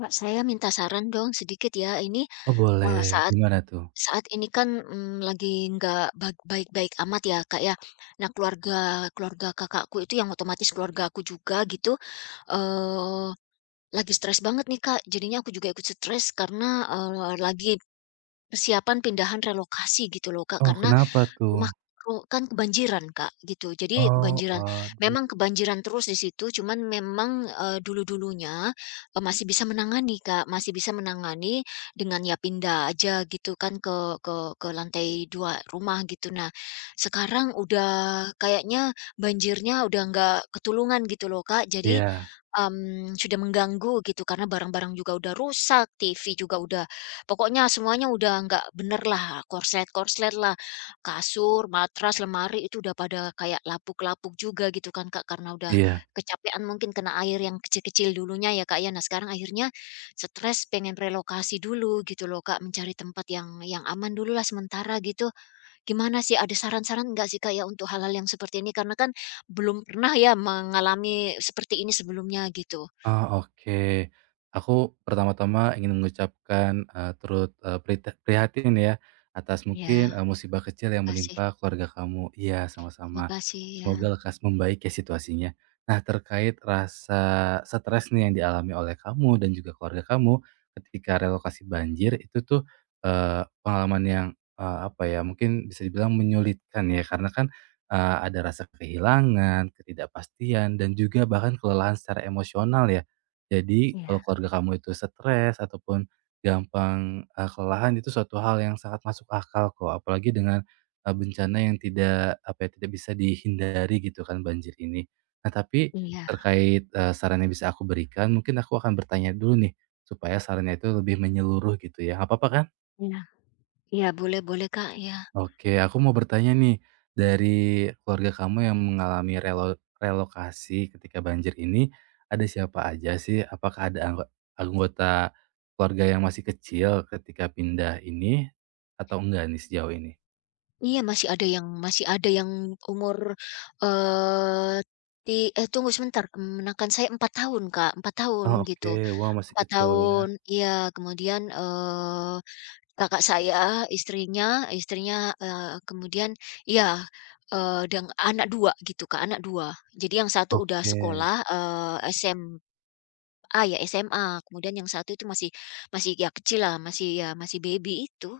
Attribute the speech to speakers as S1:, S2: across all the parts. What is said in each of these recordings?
S1: Kak, saya minta saran dong sedikit ya. Ini,
S2: Oh boleh,
S1: saat
S2: gimana tuh?
S1: saat ini kan, lagi nggak baik-baik amat ya, Kak, ya. Nah, keluarga keluarga kakakku itu yang otomatis keluarga aku juga gitu, eee, lagi stres banget nih, Kak. Jadinya aku juga ikut stres karena, lagi persiapan pindahan relokasi gitu loh, Kak.
S2: Oh
S1: Karena
S2: kenapa tuh?
S1: Rumah kan kebanjiran, Kak, gitu. Jadi
S2: Oh
S1: kebanjiran
S2: waduh,
S1: memang kebanjiran terus di situ, cuman memang, dulu-dulunya, masih bisa menangani, Kak, masih bisa menangani dengan ya pindah aja gitu kan ke ke lantai 2 rumah gitu. Nah, sekarang udah kayaknya banjirnya udah nggak ketulungan gitu loh, Kak. Jadi,
S2: iya
S1: Sudah mengganggu gitu karena barang-barang juga udah rusak, TV juga udah pokoknya semuanya udah nggak bener lah, korslet-korslet lah, kasur, matras, lemari itu udah pada kayak lapuk-lapuk juga gitu kan, Kak, karena udah
S2: iya.
S1: kecapean mungkin kena air yang kecil-kecil dulunya ya, Kak, ya. Nah, sekarang akhirnya stres pengen relokasi dulu gitu loh, Kak, mencari tempat yang aman dulu lah sementara gitu. Gimana sih, ada saran-saran nggak sih, Kak, ya, untuk hal-hal yang seperti ini? Karena kan belum pernah ya mengalami seperti ini sebelumnya gitu.
S2: Oh, oke. Aku pertama-tama ingin mengucapkan, turut, prihatin ya atas mungkin,
S1: Ya,
S2: musibah kecil yang
S1: kasih.
S2: menimpa keluarga kamu. Iya,
S1: Terima
S2: sama-sama.
S1: kasih ya.
S2: Semoga lekas membaik ya situasinya. Nah, terkait rasa stres nih yang dialami oleh kamu dan juga keluarga kamu ketika relokasi banjir itu tuh, pengalaman yang, apa ya, mungkin bisa dibilang menyulitkan ya, karena kan ada rasa kehilangan, ketidakpastian, dan juga bahkan kelelahan secara emosional ya. Jadi
S1: Iya,
S2: kalau keluarga kamu itu stres ataupun gampang, kelelahan itu suatu hal yang sangat masuk akal kok, apalagi dengan, bencana yang tidak apa ya, tidak bisa dihindari gitu kan banjir ini. Nah tapi
S1: iya,
S2: terkait, saran yang bisa aku berikan, mungkin aku akan bertanya dulu nih supaya sarannya itu lebih menyeluruh gitu ya, apa-apa kan?
S1: iya, iya, boleh, boleh, Kak, ya.
S2: Oke, aku mau bertanya nih, dari keluarga kamu yang mengalami relokasi ketika banjir ini, ada siapa aja sih? Apakah ada anggota keluarga yang masih kecil ketika pindah ini, atau enggak nih sejauh ini?
S1: Iya, masih ada yang umur, eee, ti eh, tunggu sebentar, menakan saya 4 tahun, Kak, 4 tahun
S2: Oh, oke,
S1: gitu,
S2: wah masih
S1: 4
S2: kecil ya.
S1: tahun iya, kemudian, Kakak saya, istrinya istrinya, kemudian ya deng anak 2 gitu, Kak, anak 2. Jadi yang satu udah
S2: Oke.
S1: sekolah, SMA ya, SMA, kemudian yang satu itu masih masih ya kecil lah, masih ya masih baby itu.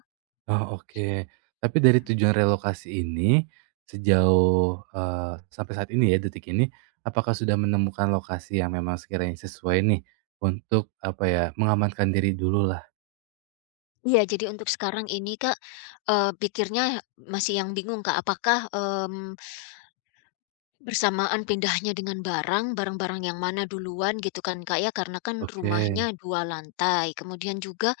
S2: Oh, oke. Tapi dari tujuan relokasi ini, sejauh, sampai saat ini ya, detik ini, apakah sudah menemukan lokasi yang memang sekiranya sesuai nih, untuk apa ya, mengamankan diri dulu lah.
S1: Iya, jadi untuk sekarang ini, Kak, pikirnya masih yang bingung, Kak, apakah, bersamaan pindahnya dengan barang-barang yang mana duluan gitu kan, Kak, ya, karena kan
S2: Oke.
S1: rumahnya 2 lantai, kemudian juga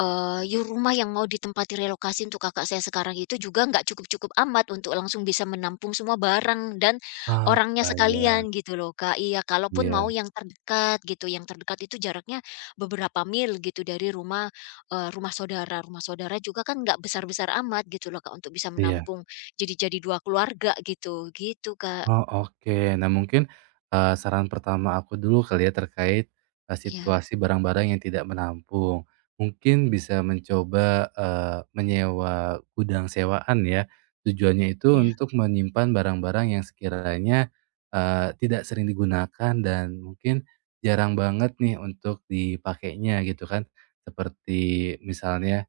S1: Rumah yang mau ditempati relokasi untuk kakak saya sekarang itu juga nggak cukup-cukup amat untuk langsung bisa menampung semua barang dan
S2: Ah,
S1: orangnya
S2: kebayang.
S1: sekalian gitu loh, Kak. Iya, kalaupun mau
S2: Iya
S1: yang terdekat gitu, yang terdekat itu jaraknya beberapa mil gitu dari rumah, rumah saudara. Rumah saudara juga kan nggak besar-besar amat gitu loh, Kak, untuk bisa
S2: iya.
S1: menampung jadi 2 keluarga gitu, gitu, Kak.
S2: Oh, oke. Nah, mungkin, saran pertama aku dulu kali ya terkait,
S1: Ya,
S2: situasi barang-barang yang tidak menampung. Mungkin bisa mencoba, menyewa gudang sewaan ya. Tujuannya itu
S1: ya,
S2: untuk menyimpan barang-barang yang sekiranya, tidak sering digunakan dan mungkin jarang banget nih untuk dipakainya gitu kan. Seperti misalnya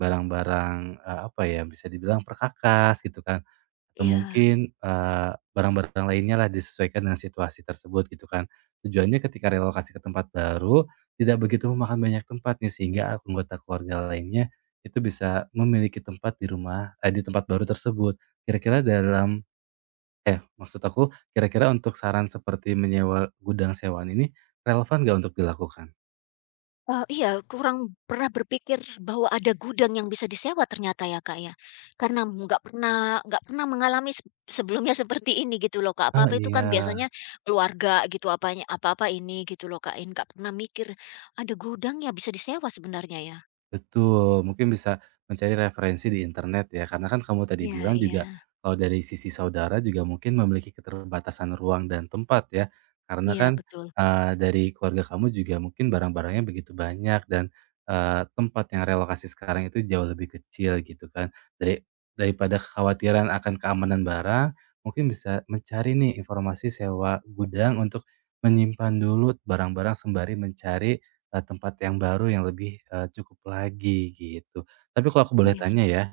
S2: barang-barang, apa ya, bisa dibilang perkakas gitu kan, atau
S1: iya.
S2: mungkin, barang-barang lainnya lah disesuaikan dengan situasi tersebut gitu kan. Tujuannya ketika relokasi ke tempat baru, tidak begitu memakan banyak tempat nih sehingga anggota keluarga lainnya itu bisa memiliki tempat di rumah eh, di tempat baru tersebut. Kira-kira dalam eh, maksud aku kira-kira untuk saran seperti menyewa gudang sewaan ini relevan nggak untuk dilakukan?
S1: Iya, kurang pernah berpikir bahwa ada gudang yang bisa disewa ternyata ya, Kak, ya. Karena nggak pernah mengalami sebelumnya seperti ini gitu loh, Kak.
S2: Ah,
S1: Apa-apa itu
S2: iya.
S1: kan biasanya keluarga gitu, apanya apa-apa ini gitu loh, Kak, ini nggak pernah mikir ada gudang ya bisa disewa sebenarnya ya.
S2: Betul, mungkin bisa mencari referensi di internet ya, karena kan kamu tadi
S1: Iya,
S2: bilang
S1: iya.
S2: juga kalau dari sisi saudara juga mungkin memiliki keterbatasan ruang dan tempat ya, karena
S1: Iya,
S2: kan
S1: betul.
S2: eh, dari keluarga kamu juga mungkin barang-barangnya begitu banyak dan eh, tempat yang relokasi sekarang itu jauh lebih kecil gitu kan. Dari Daripada kekhawatiran akan keamanan barang, mungkin bisa mencari nih informasi sewa gudang untuk menyimpan dulu barang-barang sembari mencari tempat yang baru yang lebih, cukup lagi gitu. Tapi kalau aku boleh
S1: Iya.
S2: tanya ya,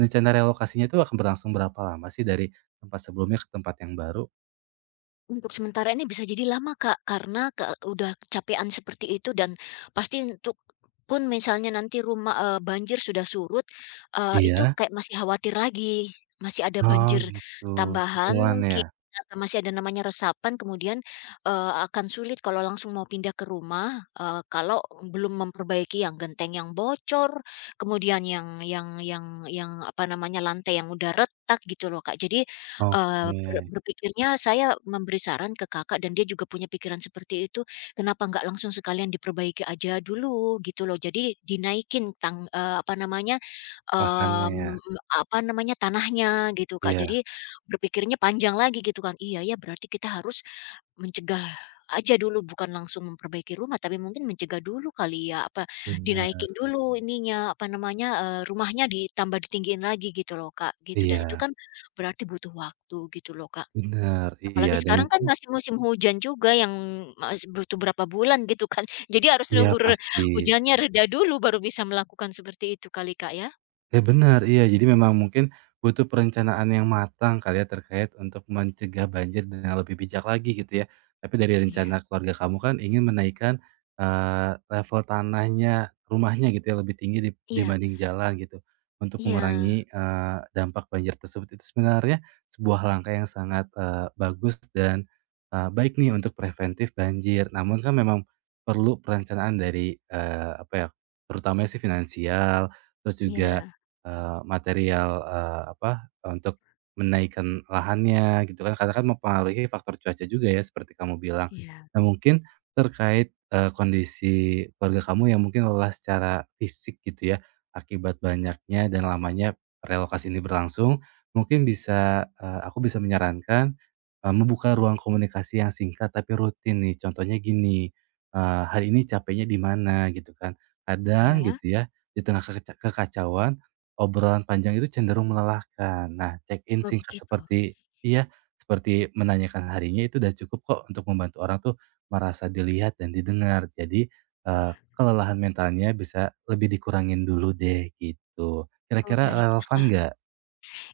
S2: rencana relokasinya itu akan berlangsung berapa lama sih dari tempat sebelumnya ke tempat yang baru?
S1: Untuk sementara ini bisa jadi lama, Kak, karena udah kecapean seperti itu dan pasti untuk pun misalnya nanti rumah, banjir sudah surut, itu
S2: Iya?
S1: kayak masih khawatir lagi, masih ada
S2: Oh
S1: banjir
S2: gitu,
S1: tambahan
S2: susulan ya?
S1: mungkin atau masih ada namanya resapan kemudian, akan sulit kalau langsung mau pindah ke rumah, kalau belum memperbaiki yang genteng yang bocor, kemudian yang apa namanya, lantai yang udah retak gitu loh, Kak. Jadi,
S2: Oke,
S1: berpikirnya saya memberi saran ke Kakak dan dia juga punya pikiran seperti itu, kenapa nggak langsung sekalian diperbaiki aja dulu gitu loh. Jadi dinaikin apa namanya,
S2: lahannya ya?
S1: mmm, apa namanya, tanahnya gitu, Kak.
S2: Iya,
S1: Jadi berpikirnya panjang lagi gitu kan, iya ya berarti kita harus mencegah aja dulu, bukan langsung memperbaiki rumah, tapi mungkin mencegah dulu kali ya, apa,
S2: bener.
S1: dinaikin dulu ininya, apa namanya, rumahnya ditambah ditinggiin lagi gitu loh, Kak, gitu. Dan itu
S2: Iya,
S1: kan berarti butuh waktu gitu loh, Kak.
S2: bener, iya
S1: Apalagi
S2: dan
S1: sekarang kan
S2: mungkin
S1: masih musim hujan juga yang butuh berapa bulan gitu kan. Jadi harus
S2: iya
S1: nunggu
S2: pasti.
S1: hujannya reda dulu baru bisa melakukan seperti itu kali, Kak, ya?
S2: Ya benar, iya. Jadi memang mungkin butuh perencanaan yang matang kali ya terkait untuk mencegah banjir dengan lebih bijak lagi gitu ya. Tapi dari rencana
S1: Iya.
S2: keluarga kamu kan ingin menaikkan level tanahnya, rumahnya gitu ya lebih tinggi
S1: Iya,
S2: dibanding jalan gitu. Untuk
S1: iya.
S2: mengurangi, dampak banjir tersebut itu sebenarnya sebuah langkah yang sangat, bagus dan, baik nih untuk preventif banjir. Namun kan memang perlu perencanaan dari, apa ya, terutamanya sih finansial, terus juga
S1: Iya,
S2: material, apa, untuk menaikkan lahannya gitu kan, karena kan mempengaruhi faktor cuaca juga ya seperti kamu bilang.
S1: iya,
S2: Nah mungkin terkait, kondisi keluarga kamu yang mungkin lelah secara fisik gitu ya, akibat banyaknya dan lamanya relokasi ini berlangsung, mungkin bisa, aku bisa menyarankan, membuka ruang komunikasi yang singkat tapi rutin nih. Contohnya gini, "Hari ini capeknya di mana?" Gitu kan. Kadang
S1: iya.
S2: gitu ya, di tengah kekacauan obrolan panjang itu cenderung melelahkan. Nah, check-in
S1: Oh,
S2: singkat
S1: begitu.
S2: seperti iya, seperti menanyakan harinya itu udah cukup kok untuk membantu orang tuh merasa dilihat dan didengar. Jadi, eee, kelelahan mentalnya bisa lebih dikurangin dulu deh, gitu.
S1: Oh
S2: Kira-kira
S1: baik, itu
S2: relevan nggak?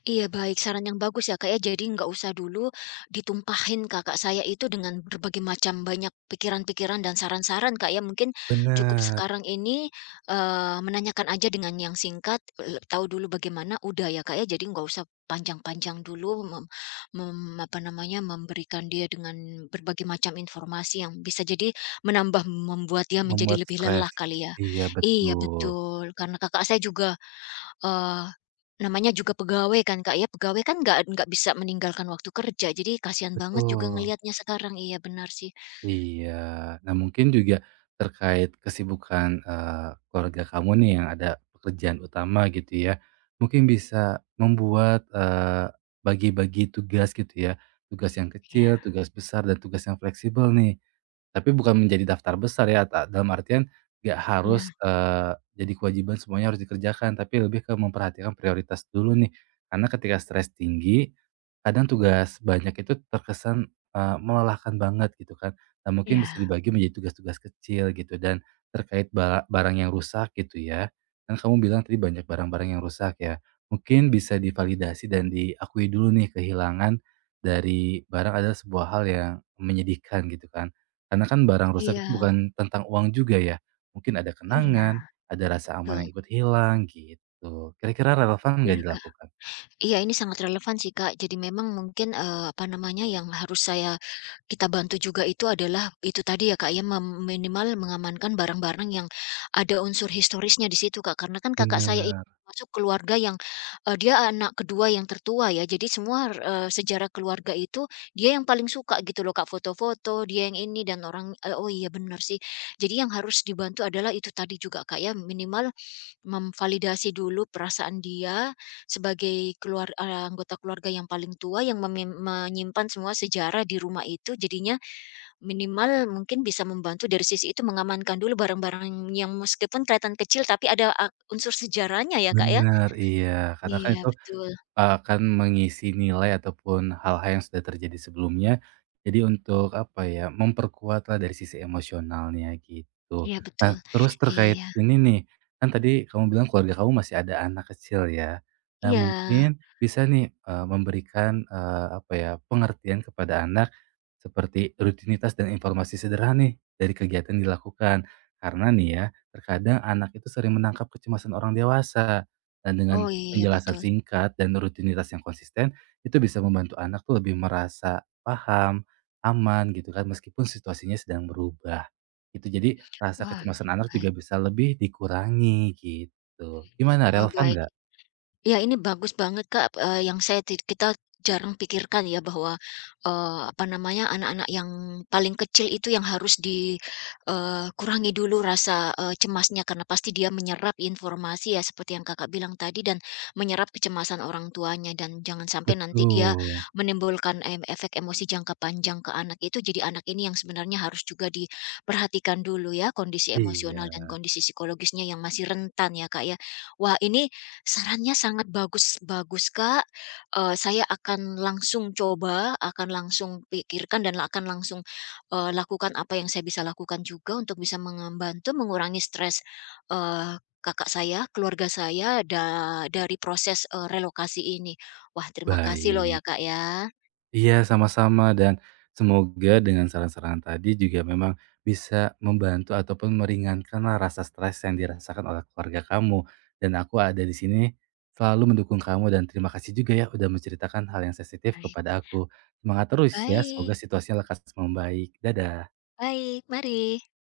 S1: iya baik, saran yang bagus ya, Kak, ya. Jadi nggak usah dulu ditumpahin kakak saya itu dengan berbagai macam banyak pikiran-pikiran dan saran-saran, Kak, ya. Mungkin cukup
S2: Bener,
S1: sekarang ini eh, menanyakan aja dengan yang singkat, tahu dulu bagaimana, udah ya, Kak, ya. Jadi nggak usah panjang-panjang dulu apa namanya memberikan dia dengan berbagai macam informasi yang bisa jadi membuat dia menjadi
S2: membuat
S1: lebih
S2: stres.
S1: lelah kali ya.
S2: Iya,
S1: Iya
S2: betul.
S1: betul, karena kakak saya juga eh namanya juga pegawai kan, Kak, ya, pegawai kan nggak bisa meninggalkan waktu kerja, jadi kasihan banget juga
S2: Betul.
S1: ngelihatnya sekarang. Iya, benar sih.
S2: Iya. Nah, mungkin juga terkait kesibukan, keluarga kamu nih yang ada pekerjaan utama gitu ya, mungkin bisa membuat, bagi-bagi tugas gitu ya, tugas yang
S1: Iya,
S2: kecil, tugas besar, dan tugas yang fleksibel nih. Tapi bukan menjadi daftar besar ya, dalam artian nggak
S1: iya,
S2: harus, jadi kewajiban semuanya harus dikerjakan, tapi lebih ke memperhatikan prioritas dulu nih. Karena ketika stres tinggi, kadang tugas banyak itu terkesan, melelahkan banget gitu kan. Nah, mungkin bisa
S1: iya.
S2: dibagi menjadi tugas-tugas kecil gitu dan terkait barang yang rusak gitu ya. Kan kamu bilang tadi banyak barang-barang yang rusak ya. Mungkin bisa divalidasi dan diakui dulu nih kehilangan dari barang adalah sebuah hal yang menyedihkan gitu kan. Karena kan barang rusak itu
S1: Iya,
S2: bukan tentang uang juga ya. Mungkin ada
S1: iya,
S2: kenangan, ada rasa aman
S1: betul.
S2: yang ikut hilang gitu. Kira-kira relevan nggak
S1: Iya.
S2: dilakukan?
S1: Iya, ini sangat relevan sih, Kak. Jadi memang mungkin, apa namanya, yang harus saya bantu juga itu adalah itu tadi ya, Kak, ya, minimal mengamankan barang-barang yang ada unsur historisnya di situ, Kak. Karena kan kakak saya ini
S2: Benar
S1: termasuk keluarga yang, dia anak kedua yang tertua ya, jadi semua, sejarah keluarga itu dia yang paling suka gitu loh, Kak, foto-foto, dia yang ini dan orang oh iya benar sih. Jadi yang harus dibantu adalah itu tadi juga, Kak, ya, minimal memvalidasi dulu perasaan dia sebagai anggota keluarga yang paling tua yang menyimpan semua sejarah di rumah itu, jadinya minimal mungkin bisa membantu dari sisi itu mengamankan dulu barang-barang yang meskipun kelihatan kecil tapi ada unsur sejarahnya ya, Kak, ya?
S2: Benar iya. Karena kan
S1: Iya
S2: itu
S1: betul,
S2: akan mengisi nilai ataupun hal-hal yang sudah terjadi sebelumnya. Jadi untuk apa ya, memperkuatlah dari sisi emosionalnya gitu.
S1: iya betul.
S2: Nah, terus terkait
S1: Iya,
S2: ini nih, kan tadi kamu bilang keluarga kamu masih ada anak kecil ya. Nah,
S1: iya.
S2: mungkin bisa nih, memberikan, apa ya, pengertian kepada anak seperti rutinitas dan informasi sederhana nih dari kegiatan yang dilakukan. Karena nih ya, terkadang anak itu sering menangkap kecemasan orang dewasa dan dengan
S1: Oh iya, iya,
S2: penjelasan
S1: betul.
S2: singkat dan rutinitas yang konsisten, itu bisa membantu anak tuh lebih merasa paham, aman gitu kan, meskipun situasinya sedang berubah. Itu jadi rasa
S1: Wah,
S2: kecemasan anak
S1: baik.
S2: juga bisa lebih dikurangi gitu. Gimana
S1: Oh
S2: relevan
S1: baik.
S2: nggak?
S1: Ya ini bagus banget, Kak, yang saya kita jarang pikirkan ya bahwa, apa namanya, anak-anak yang paling kecil itu yang harus dikurangi dulu rasa, cemasnya karena pasti dia menyerap informasi ya seperti yang Kakak bilang tadi dan menyerap kecemasan orang tuanya dan jangan sampai nanti dia
S2: Betul.
S1: menimbulkan, efek emosi jangka panjang ke anak itu. Jadi anak ini yang sebenarnya harus juga diperhatikan dulu ya kondisi emosional dan
S2: Iya,
S1: kondisi psikologisnya yang masih rentan ya, Kak, ya. Wah, ini sarannya sangat bagus bagus, Kak. Saya akan langsung coba, akan langsung pikirkan dan akan langsung, lakukan apa yang saya bisa lakukan juga untuk bisa membantu mengurangi stres, kakak saya, keluarga saya, dari proses, relokasi ini. Wah, terima kasih loh ya,
S2: baik.
S1: Kak, ya.
S2: Iya, sama-sama dan semoga dengan saran-saran tadi juga memang bisa membantu ataupun meringankanlah rasa stres yang dirasakan oleh keluarga kamu. Dan aku ada di sini selalu mendukung kamu dan terima kasih juga ya udah menceritakan hal yang sensitif
S1: Baik.
S2: kepada aku. Semangat terus ya, semoga
S1: Baik,
S2: situasinya lekas membaik. Dadah.
S1: baik, mari.